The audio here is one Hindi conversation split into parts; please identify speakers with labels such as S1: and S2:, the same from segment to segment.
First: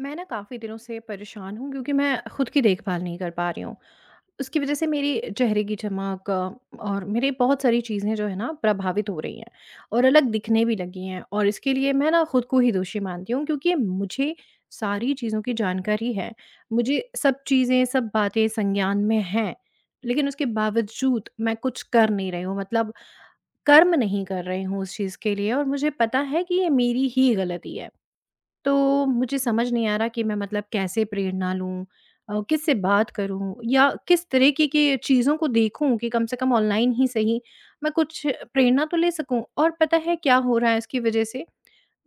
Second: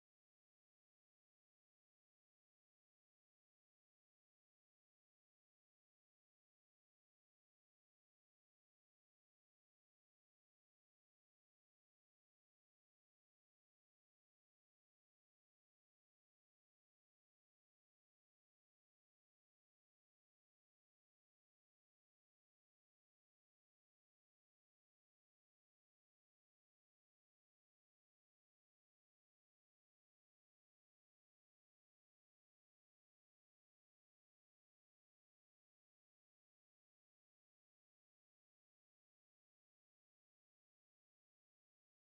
S1: मैं ना काफ़ी दिनों से परेशान हूँ क्योंकि मैं खुद की देखभाल नहीं कर पा रही हूँ। उसकी वज़ह से मेरी चेहरे की चमक और मेरी बहुत सारी चीज़ें जो है ना प्रभावित हो रही हैं और अलग दिखने भी लगी हैं और इसके लिए मैं ना खुद को ही दोषी मानती हूँ क्योंकि मुझे सारी चीज़ों की जानकारी है। मुझे सब चीज़ें, सब बातें संज्ञान में हैं, लेकिन उसके बावजूद मैं कुछ कर नहीं रही हूँ मतलब कर्म नहीं कर रही हूँ उस चीज़ के लिए और मुझे पता है कि ये मेरी ही गलती है। तो मुझे समझ नहीं आ रहा कि मैं मतलब कैसे प्रेरणा लूँ, किससे बात करूँ या किस तरीके की चीज़ों को देखूँ कि कम से कम ऑनलाइन ही सही मैं कुछ प्रेरणा तो ले सकूँ। और पता है क्या हो रहा है? इसकी वजह से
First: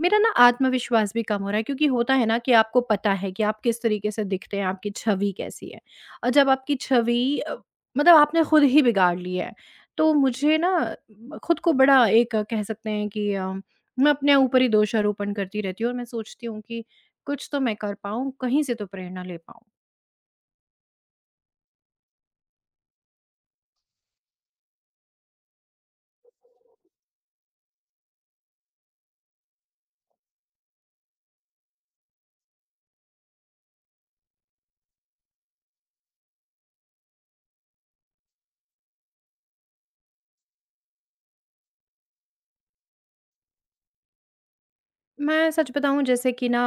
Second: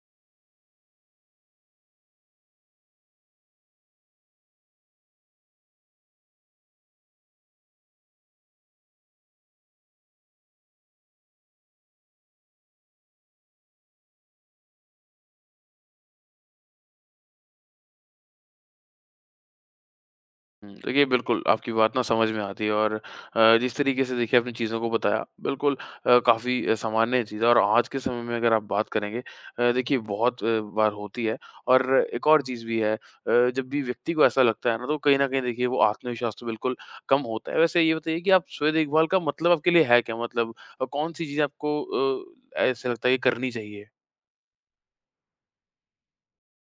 S1: मेरा ना आत्मविश्वास भी कम हो रहा है क्योंकि होता है ना कि आपको पता है कि आप किस तरीके से दिखते हैं, आपकी छवि कैसी है। और जब आपकी छवि मतलब आपने खुद ही बिगाड़ ली है, तो मुझे ना म खुद को बड़ा एक कह सकते हैं कि मैं अपने ऊपर ही दोषारोपण करती रहती हूँ और मैं सोचती हूँ कि कुछ तो मैं कर पाऊँ, कहीं से तो प्रेरणा ले पाऊँ।
S2: देखिए बिल्कुल, आपकी बात ना समझ में आती है। और जिस तरीके से देखिए आपने चीज़ों को बताया, बिल्कुल काफ़ी सामान्य चीज़ है। और आज के समय में अगर आप बात करेंगे, देखिए बहुत बार होती है। और एक और चीज़ भी है, जब भी व्यक्ति को ऐसा लगता है ना, तो कहीं न कहीं देखिए वो आत्मविश्वास तो बिल्कुल कम होता है। वैसे ये बताइए कि आप स्वयं देखभाल का मतलब आपके लिए है क्या? मतलब कौन-सी चीज़ें आपको ऐसे लगता है कि करनी चाहिए?
S1: मैं सच बताऊँ, जैसे कि ना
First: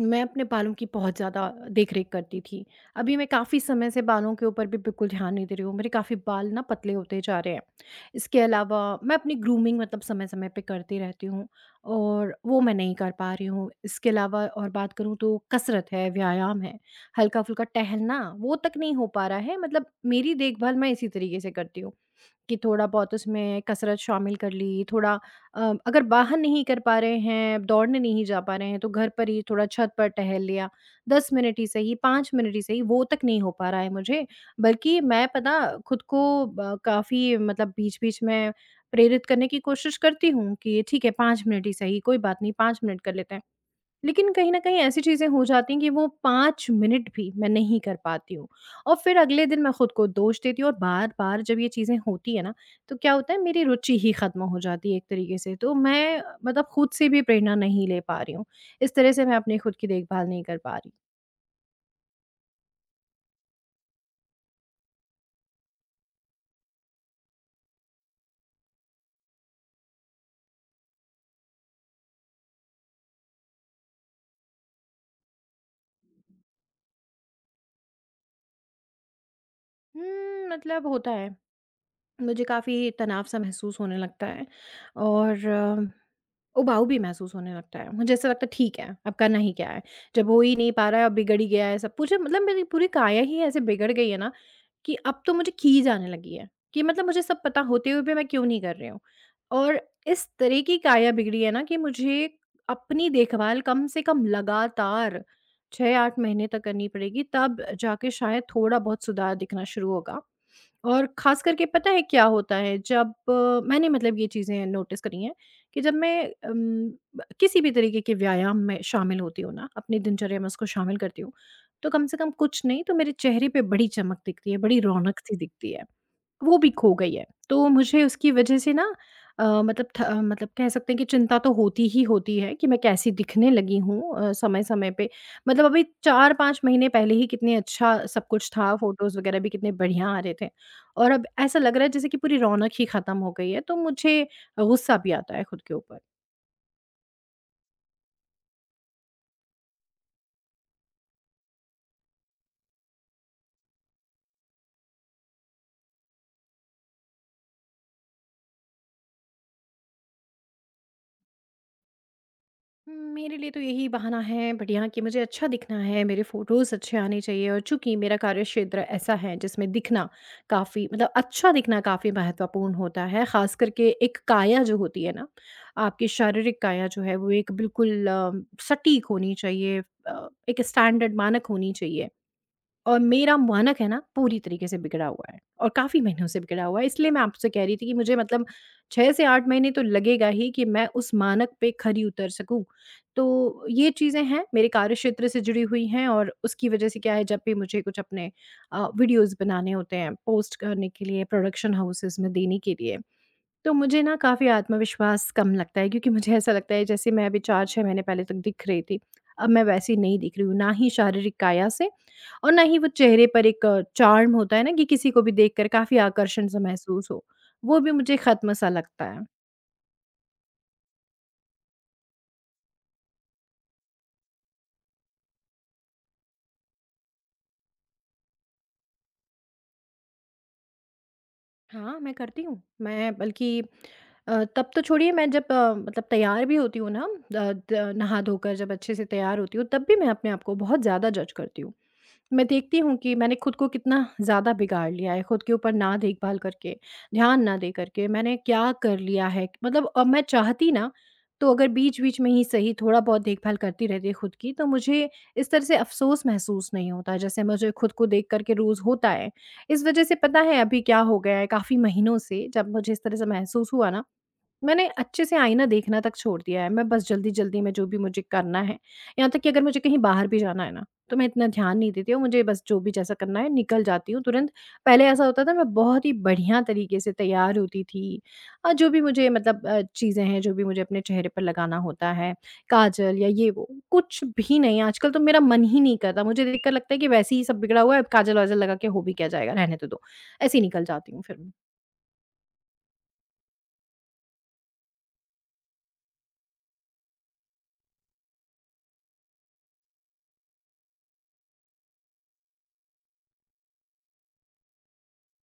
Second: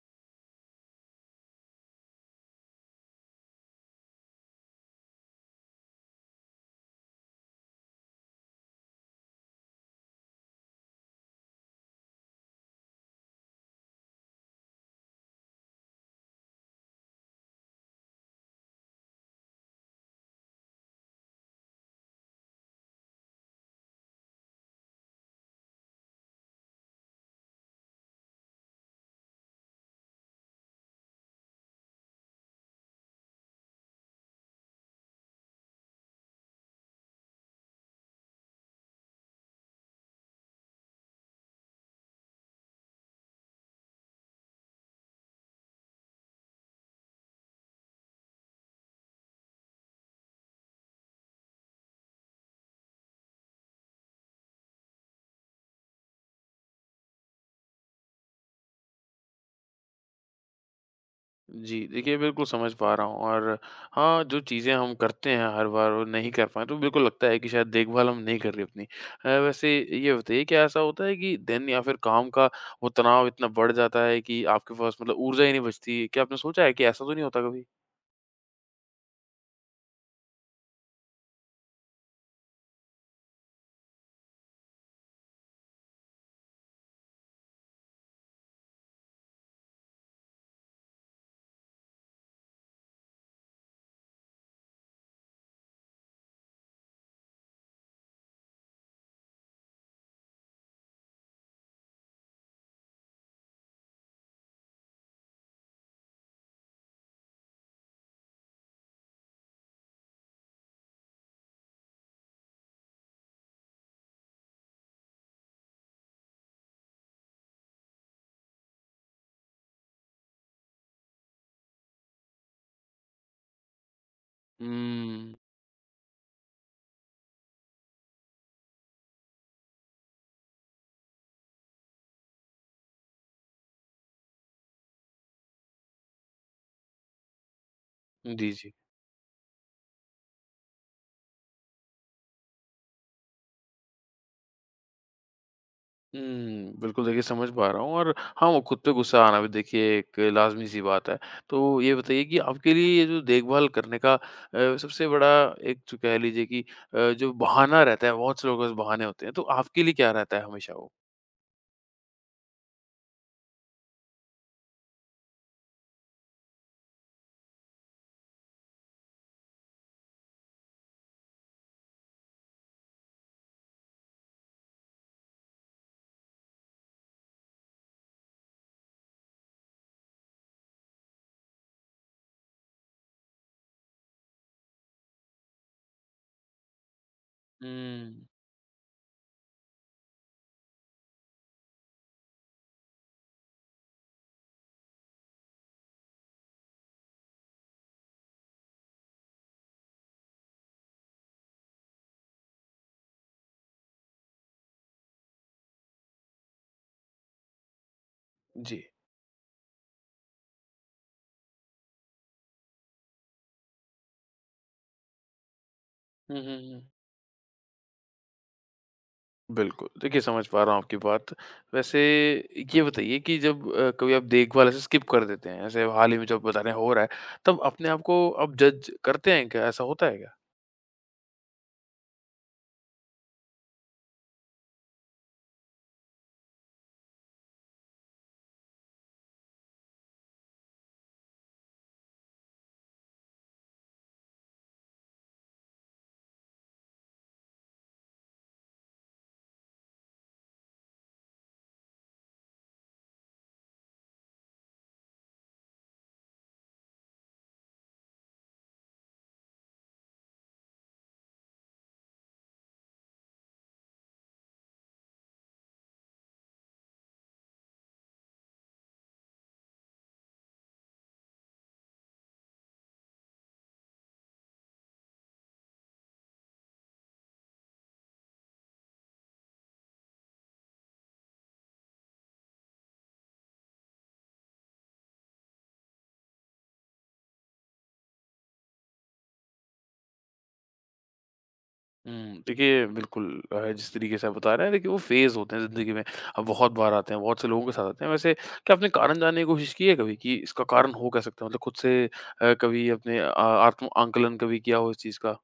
S1: मैं अपने बालों की बहुत ज़्यादा देख-रेख करती थी। अभी मैं काफ़ी समय से बालों के ऊपर भी बिल्कुल ध्यान नहीं दे रही हूँ। मेरे काफ़ी बाल ना पतले होते जा रहे हैं। इसके अलावा मैं अपनी ग्रूमिंग मतलब समय-समय पे करती रहती हूँ और वो मैं नहीं कर पा रही हूँ। इसके अलावा और बात करूँ तो कसरत है, व्यायाम है, हल्का-फुल्का टहलना, वो तक नहीं हो पा रहा है। मतलब मेरी देखभाल मैं इसी तरीके से करती हूँ कि थोड़ा बहुत उसमें कसरत शामिल कर ली, थोड़ा अ, अगर बाहर नहीं कर पा रहे हैं, दौड़ने नहीं जा पा रहे हैं, तो घर पर ही थोड़ा छत पर टहल लिया। 10 मिनट ही सही, 5 मिनट ही सही, वो तक नहीं हो पा रहा है मुझे, बल्कि मैं पता खुद को ब काफ़ी मतलब बीच-बीच में प्रेरित करने की कोशिश करती हूँ कि ठीक है 5 मिनट ही सही, कोई बात नहीं 5 मिनट कर लेते हैं। लेकिन कहीं न कहीं ऐसी चीज़ें हो जाती हैं कि वो 5 मिनट भी मैं नहीं कर पाती हूँ और फिर अगले दिन मैं खुद को दोष देती हूँ और बार-बार जब ये चीज़ें होती हैं ना, तो क्या होता है मेरी रुचि ही ख़त्म हो जाती है एक तरीके से। तो मैं मतलब खुद से भी प्रेरणा नहीं ले पा रही हूँ। इस तरह से मैं अपनी खुद की देखभाल नहीं कर पा रही।
S2: जी, देखिए बिल्कुल समझ पा रहा हूँ। और हाँ, जो चीज़ें हम करते हैं हर बार और नहीं कर पाए, तो बिल्कुल लगता है कि शायद देखभाल हम नहीं कर रहे अपनी। वैसे ये बताइए, क्या ऐसा होता है कि दिन या फिर काम का वो तनाव इतना बढ़ जाता है कि आपके पास मतलब ऊर्जा ही नहीं बचती? क्या आपने सोचा है कि ऐसा तो नहीं होता कभी?
S1: हुँ, मतलब होता है। मुझे काफ़ी तनाव सा महसूस होने लगता है और उबाऊ भी महसूस होने लगता है। मुझे ऐसा लगता है ठीक है, अब करना ही क्या है? जब हो ही नहीं पा रहा है, अब बिगड़ ही गया है सब कुछ, मतलब मेरी पूरी काया ही ऐसे बिगड़ गई है ना कि अब तो मुझे खीज आने लगी है कि मतलब मुझे सब पता होते हुए भी मैं क्यों नहीं कर रही हूँ। और इस तरह की काया बिगड़ी है ना कि मुझे अपनी देखभाल कम से कम लगातार 6-8 महीने तक करनी पड़ेगी, तब जाके शायद थोड़ा बहुत सुधार दिखना शुरू होगा। और ख़ास करके पता है क्या होता है, जब मैंने मतलब ये चीज़ें नोटिस करी हैं कि जब मैं अम, ब किसी भी तरीके के व्यायाम में शामिल होती हूँ ना, अपनी दिनचर्या में उसको शामिल करती हूँ, तो कम से कम कुछ नहीं तो मेरे चेहरे पे बड़ी चमक दिखती है, बड़ी
S2: हुँ।
S1: रौनक-सी दिखती है। वो भी खो गई है। तो मुझे उसकी वजह से ना, मतलब मतलब कह सकते हैं कि चिंता तो होती ही होती है कि मैं कैसी दिखने लगी हूँ समय-समय पे। मतलब अभी 4-5 महीने पहले ही कितने अच्छा सब
S2: जी,
S1: कुछ
S2: जी।
S1: था, फ़ोटोज़ वगैरह भी कितने बढ़िया आ रहे थे और अब ऐसा लग रहा है जैसे कि पूरी रौनक ही ख़त्म हो गई है, तो मुझे गुस्सा भी आता है खुद के ऊपर।
S2: बिल्कुल देखिए समझ पा रहा हूँ। और हाँ, वो खुद पे गुस्सा आना भी देखिए एक लाज़मी-सी बात है। तो ये बताइए कि आपके लिए ये जो देखभाल करने का सबसे बड़ा एक, जो कह लीजिए कि जो बहाना रहता है, बहुत से लोगों के पास बहाने होते हैं, तो आपके लिए क्या रहता है हमेशा वो?
S1: मेरे लिए तो यही बहाना है बढ़िया कि मुझे अच्छा दिखना है, मेरे फोटोज़ अच्छे आने चाहिए और चूंकि मेरा कार्य क्षेत्र ऐसा है जिसमें दिखना काफ़ी मतलब अच्छा दिखना काफ़ी महत्वपूर्ण होता है, ख़ास करके एक काया जो होती है ना, आपकी शारीरिक काया जो है वो एक बिल्कुल सटीक होनी चाहिए, एक स्टैंडर्ड मानक होनी चाहिए और मेरा मानक है ना, पूरी तरीके से बिगड़ा हुआ है और काफ़ी महीनों से बिगड़ा हुआ है। इसलिए मैं आपसे कह रही थी कि मुझे
S2: हुँ।
S1: मतलब 6 से 8 महीने तो लगेगा ही कि मैं उस मानक पे खरी उतर सकूँ। तो ये चीज़ें हैं, मेरे कार्यक्षेत्र से जुड़ी हुई हैं और उसकी वज़ह से क्या है जब भी मुझे कुछ अपने वीडियोज़ बनाने होते हैं, पोस्ट करने के लिए, प्रोडक्शन हाउसेज़ में देने के लिए, तो मुझे ना काफ़ी आत्मविश्वास कम लगता है क्योंकि मुझे ऐसा लगता है जैसे मैं अभी 4-6 महीने पहले तक दिख
S2: जी।
S1: रही थी, अब मैं वैसी नहीं दिख रही हूँ, ना ही शारीरिक काया से और ना ही वो चेहरे पर एक चार्म होता है ना कि किसी को भी देखकर काफ़ी
S2: हुँ,
S1: आकर्षण
S2: हुँ,
S1: सा
S2: हुँ।
S1: महसूस हो, वो भी मुझे ख़त्म सा लगता है।
S2: बिल्कुल, देखिए समझ पा रहा हूँ आपकी बात। वैसे ये बताइए कि जब कभी आप देखभाल ऐसे स्किप कर देते हैं, ऐसे हाल ही में जो आप बता रहे हैं हो रहा है, तब अपने आप को आप जज करते हैं क्या? ऐसा होता है क्या?
S1: हाँ, मैं करती हूँ। मैं बल्कि तब तो छोड़िए, मैं जब मतलब तैयार भी होती हूँ ना, द नहा धोकर जब अच्छे से तैयार होती हूँ, तब भी मैं अपने आप को बहुत ज़्यादा जज करती हूँ। मैं देखती हूँ कि मैंने खुद को कितना ज़्यादा बिगाड़ लिया है, खुद के ऊपर ना देखभाल करके, ध्यान ना दे करके मैंने क्या कर लिया है। मतलब अब मैं चाहती ना, तो अगर बीच-बीच में ही सही थोड़ा-बहुत देखभाल करती रहती खुद की, तो मुझे इस तरह से अफ़सोस महसूस नहीं होता, जैसे मुझे खुद को देख कर के रोज़ होता है। इस वज़ह से पता है अभी क्या हो गया है? काफ़ी महीनों से जब मुझे इस तरह से महसूस हुआ ना, मैंने अच्छे से आईना देखना तक छोड़ दिया है। मैं बस जल्दी-जल्दी में जो भी मुझे करना है, यहाँ तक कि अगर मुझे कहीं बाहर भी जाना है ना, तो मैं इतना ध्यान नहीं देती हूँ, मुझे बस जो भी जैसा करना है निकल जाती हूँ तुरंत। पहले ऐसा होता था मैं बहुत ही बढ़िया तरीके से तैयार होती थी। जो भी मुझे मतलब चीज़ें हैं, जो भी मुझे अपने चेहरे पर लगाना होता है, काजल या ये वो, कुछ भी नहीं। आजकल तो मेरा मन ही नहीं करता, मुझे देखकर लगता है कि वैसे ही सब बिगड़ा हुआ है, अब काजल-वाजल लगा के हो भी क्या जाएगा, रहने तो दो। ऐसे ही निकल जाती हूँ फिर मैं।
S2: देखिए बिल्कुल, जिस तरीके से आप बता रहे हैं देखिए, वो फ़ेज़ होते हैं ज़िंदगी में। अब बहुत बार आते हैं, बहुत से लोगों के साथ आते हैं। वैसे क्या आपने कारण जानने की कोशिश की है कभी, कि इसका कारण हो क्या सकता है? मतलब खुद से कभी अपने आत्म आंकलन कभी किया हो इस चीज़ का?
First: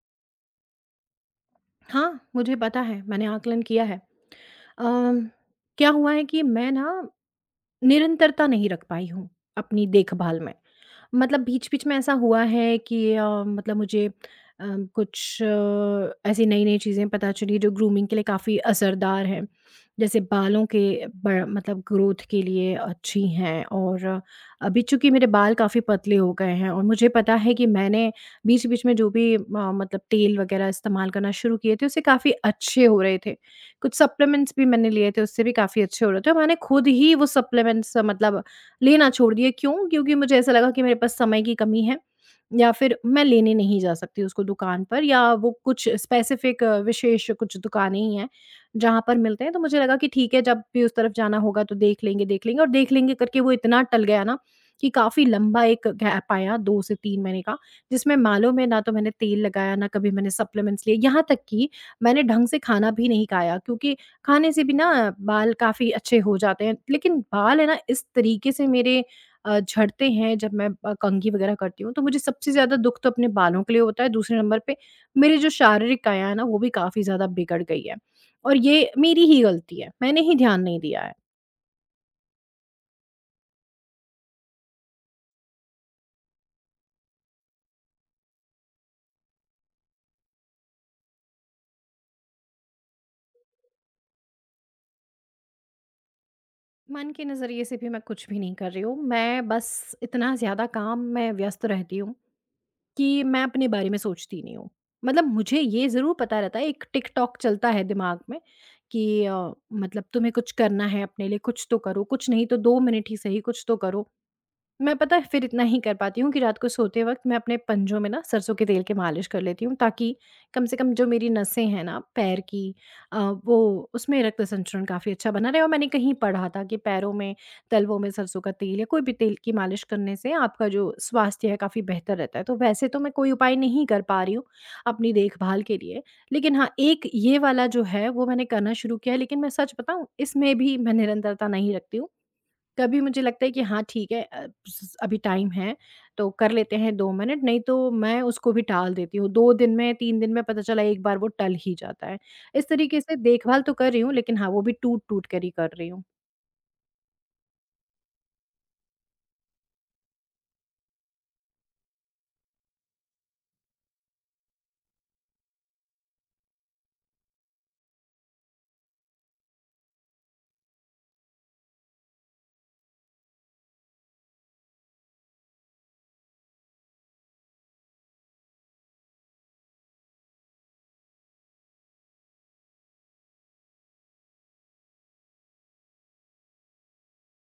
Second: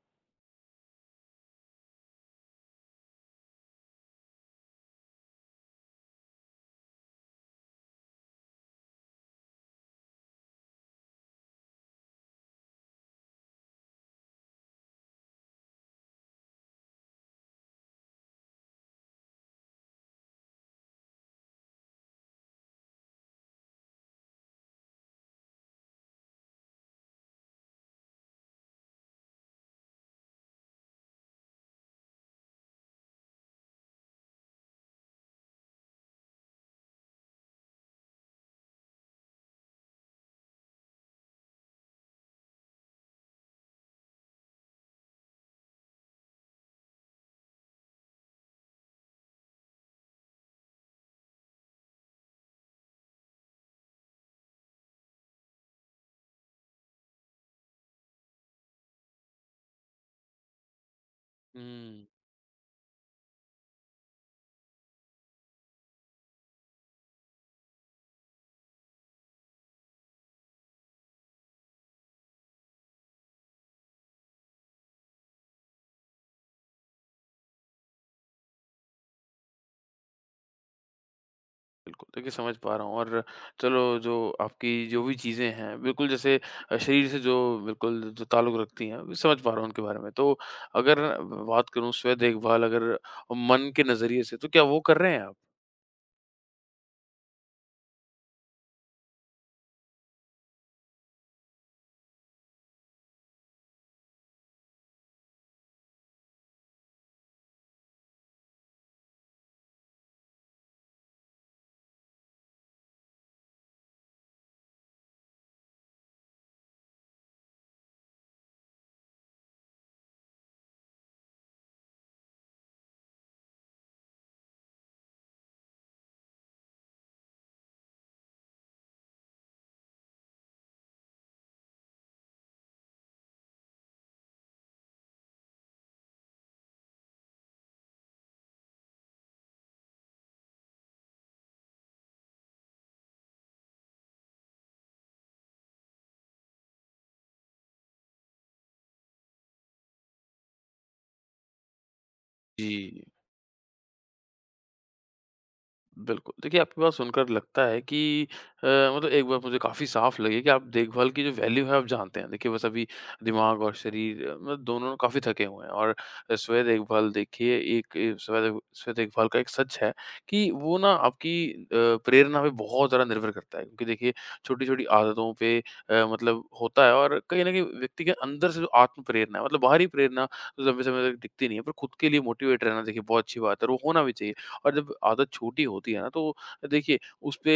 S1: हाँ, मुझे पता है, मैंने आकलन किया है। अम, क्या हुआ है कि मैं ना निरंतरता नहीं रख पाई हूँ अपनी देखभाल में। मतलब बीच-बीच में ऐसा हुआ है कि, मतलब मुझे कुछ ऐसी नई-नई चीज़ें पता चली जो ग्रूमिंग के लिए काफ़ी असरदार हैं। जैसे बालों के ब मतलब ग्रोथ के लिए अच्छी हैं और अभी चूँकि मेरे बाल काफ़ी पतले हो गए हैं और मुझे पता है कि मैंने बीच-बीच में जो भी मतलब तेल वगैरह इस्तेमाल करना शुरू किए थे, उससे काफ़ी अच्छे हो रहे थे। कुछ सप्लीमेंट्स भी मैंने लिए थे, उससे भी काफ़ी अच्छे हो रहे थे और मैंने खुद ही वो सप्लीमेंट्स मतलब लेना छोड़ दिया। क्यों? क्योंकि मुझे ऐसा लगा कि मेरे पास समय की कमी है या फिर मैं लेने नहीं जा सकती उसको दुकान पर, या वो कुछ स्पेसिफ़िक विशेष कुछ दुकानें ही हैं, जहाँ पर मिलते हैं। तो मुझे लगा कि ठीक है जब भी उस तरफ जाना होगा तो देख लेंगे और देख लेंगे करके वो इतना टल गया ना कि काफ़ी लंबा एक गैप आया, 2 से 3 महीने का, जिसमें मालूम है ना तो मैंने तेल लगाया, ना कभी मैंने सप्लीमेंट्स लिए। यहाँ तक कि
S2: हुँ,
S1: मैंने ढंग से खाना भी नहीं खाया क्योंकि खाने से भी ना बाल काफ़ी अच्छे हो जाते हैं। लेकिन बाल है ना, इस तरीके से मेरे झड़ते हैं जब मैं कंघी वग़ैरह करती हूँ, तो मुझे सबसे ज़्यादा दुःख तो अपने बालों के लिए होता है, दूसरे नंबर पे मेरी जो शारीरिक काया है ना, वो भी काफ़ी ज़्यादा बिगड़ गई है। और ये मेरी ही गलती है, मैंने ही ध्यान नहीं दिया है।
S2: बिल्कुल देखिए समझ पा रहा हूँ। और चलो, जो आपकी जो भी चीज़ें हैं बिल्कुल, जैसे शरीर से जो बिल्कुल जो ताल्लुक रखती हैं, मैं समझ पा रहा हूँ उनके बारे में। तो अगर बात करूँ स्व देखभाल अगर मन के नज़रिए से, तो क्या वो कर रहे हैं आप?
S1: मन के नज़रिए से भी मैं कुछ भी नहीं कर रही हूँ, मैं बस इतना ज़्यादा काम में व्यस्त रहती हूँ कि मैं अपने बारे में सोचती नहीं हूँ। मतलब मुझे ये ज़रूर पता रहता है, एक टिक-टॉक चलता है दिमाग में कि मतलब तुम्हें कुछ करना है अपने लिए, कुछ तो करो, कुछ नहीं तो 2 मिनट ही सही कुछ तो करो। मैं पता है फिर इतना ही कर पाती हूँ कि रात को सोते वक़्त मैं अपने पंजों में ना सरसों के तेल की मालिश कर लेती हूँ ताकि कम से कम जो मेरी नसें हैं ना पैर की, अ, वो उसमें रक्त संचरण काफ़ी अच्छा बना रहे, और मैंने कहीं पढ़ा था कि पैरों में, तलवों में सरसों का तेल या कोई भी तेल की मालिश करने से आपका जो स्वास्थ्य है काफ़ी बेहतर रहता है। तो वैसे तो मैं कोई उपाय नहीं कर पा रही हूँ अपनी देखभाल के लिए, लेकिन हाँ, एक ये वाला जो है वो मैंने करना शुरू किया है, लेकिन मैं सच बताऊँ इसमें भी मैं निरंतरता नहीं रखती हूँ। कभी मुझे लगता है कि हाँ ठीक है, अभी टाइम है तो कर लेते हैं दो मिनट, नहीं तो मैं उसको भी टाल देती हूँ। दो दिन में, तीन दिन में पता चला एक बार वो टल ही जाता है। इस तरीके
S2: जी।
S1: से देखभाल तो कर रही हूँ, लेकिन हाँ वो भी टूट टूट कर ही कर रही हूँ।
S2: बिल्कुल। देखिए, आपकी बात सुनकर लगता है कि अ, मतलब एक बात मुझे काफ़ी साफ़ लगी कि आप देखभाल की जो वैल्यू है आप जानते हैं। देखिए बस अभी दिमाग और शरीर, मतलब दोनों काफ़ी थके हुए हैं। और स्व देखभाल देखिए, एक ए, स्व देख स्व देखभाल का एक सच है कि वो ना आपकी प्रेरणा पे बहुत ज़्यादा निर्भर करता है। क्योंकि देखिए छोटी-छोटी आदतों पे मतलब होता है, और कहीं न कहीं व्यक्ति के अंदर से जो आत्म प्रेरणा है, मतलब बाहरी प्रेरणा तो लंबे समय तक टिकती नहीं है। पर खुद के लिए मोटिवेट रहना देखिए बहुत अच्छी बात है, और वो होना भी चाहिए। और जब आदत छोटी होती है ना, तो देखिए उसपे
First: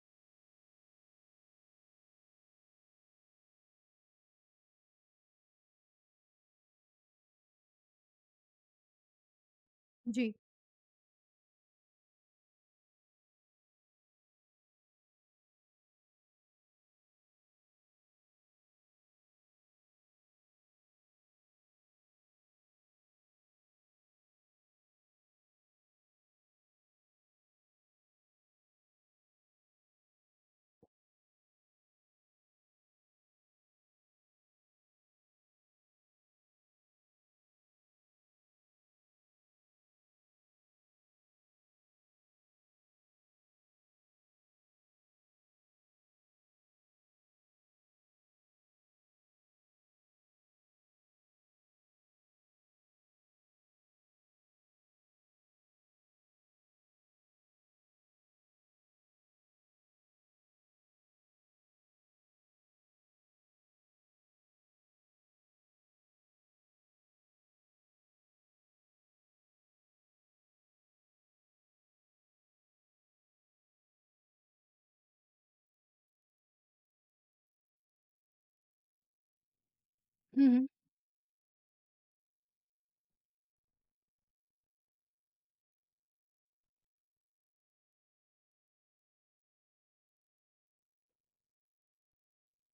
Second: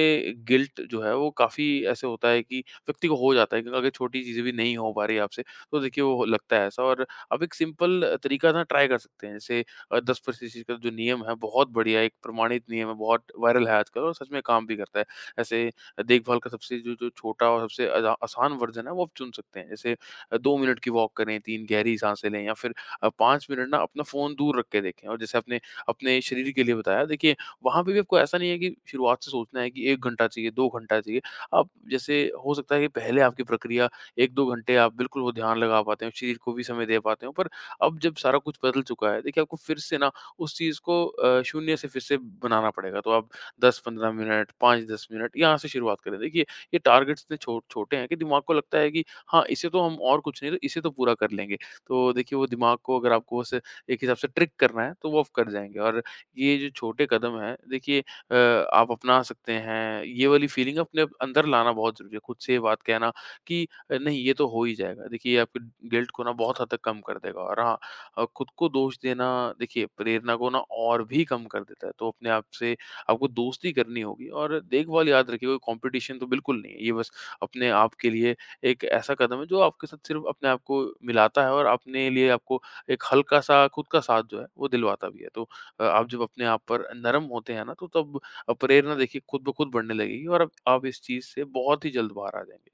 S2: गिल्ट जो है वो काफ़ी ऐसे होता है कि व्यक्ति को हो जाता है कि अगर छोटी चीज़ें भी नहीं हो पा रही आपसे, तो देखिए वो लगता है ऐसा। और आप एक सिंपल तरीका ना ट्राई कर सकते हैं। जैसे दस
S1: जी।
S2: प्रतिशत का जो नियम है, बहुत बढ़िया एक प्रमाणित नियम है, बहुत वायरल है आजकल और सच में काम भी करता है। ऐसे देखभाल का सबसे, जो जो छोटा और सबसे आसान वर्जन है, वो आप चुन सकते हैं। जैसे 2 मिनट की वॉक करें, तीन गहरी सांसें लें, या फिर 5 मिनट ना अपना फ़ोन दूर रख के देखें। और जैसे अपने अपने शरीर के लिए बताया। देखिए, वहाँ पे भी आपको ऐसा नहीं है कि शुरुआत से सोचना है कि 1 घंटा चाहिए, 2 घंटा चाहिए। आप, जैसे हो सकता है कि पहले आपकी प्रक्रिया 1-2 घंटे आप बिल्कुल वो ध्यान लगा पाते हो, शरीर को भी समय दे पाते हो। पर अब जब सारा कुछ बदल चुका है, देखिए आपको फिर से ना उस चीज़ को शून्य से फिर से बनाना पड़ेगा। तो आप 10-15 मिनट, 5-10 मिनट यहाँ से शुरुआत करें। देखिए, ये टारगेट्स इतने छो छोटे हैं कि दिमाग को लगता है कि हाँ, इसे तो हम और कुछ नहीं तो इसे तो पूरा कर लेंगे। तो देखिए वो दिमाग को अगर आपको बस एक हिसाब से ट्रिक करना है, तो वो आप कर जाएँगे। और ये जो छोटे कदम हैं देखिए, आप अपना सकते हैं। ये वाली फीलिंग अपने अंदर लाना बहुत ज़रूरी है। खुद से ये बात कहना कि " नहीं, ये तो हो ही जाएगा।" देखिए ये आपके गिल्ट को ना बहुत हद तक कम कर देगा। और हाँ, खुद को दोष देना देखिए प्रेरणा को ना और भी कम कर देता है। तो अपने आप से आपको दोस्ती करनी होगी। और देखभाल याद रखिए, कोई कॉम्पिटिशन तो बिल्कुल नहीं है। ये बस अपने आप के लिए एक ऐसा कदम है जो आपके साथ सिर्फ़ अपने आप को मिलाता है, और अपने लिए आपको एक हल्का-सा खुद का साथ जो है वो दिलवाता भी है। तो आप जब अपने आप पर नरम होते हैं ना, तो तब प्रेरणा देखिए खुद ब खुद बढ़ने लगेगी, और अब आप इस चीज़ से बहुत ही जल्द बाहर आ जाएँगे।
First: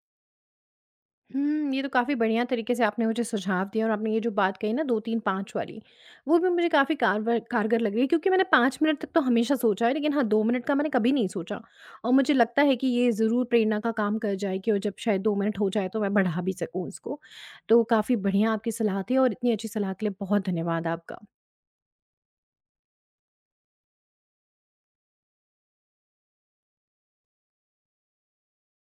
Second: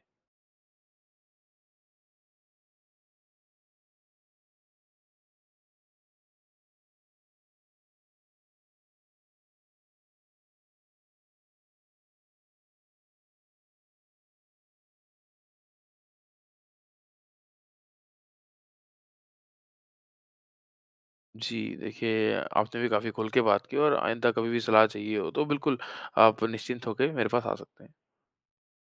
S1: हुँ, ये तो काफ़ी बढ़िया तरीके से आपने मुझे सुझाव दिए और आपने ये जो बात कही ना 2, 3, 5 वाली, वो भी मुझे काफ़ी कारगर कारगर लग रही है, क्योंकि मैंने 5 मिनट तक तो हमेशा सोचा है, लेकिन हाँ, 2 मिनट का मैंने कभी नहीं सोचा और मुझे लगता है कि ये ज़रूर प्रेरणा का काम कर जाएगी और जब शायद 2 मिनट हो जाए तो मैं बढ़ा भी सकूँ इसको। तो काफ़ी बढ़िया आपकी सलाह थी और इतनी अच्छी सलाह के लिए बहुत धन्यवाद आपका।
S2: जी, देखिए आपने भी काफ़ी खुल के बात की। और आइंदा कभी भी सलाह चाहिए हो तो बिल्कुल आप निश्चिंत होके मेरे पास आ सकते हैं।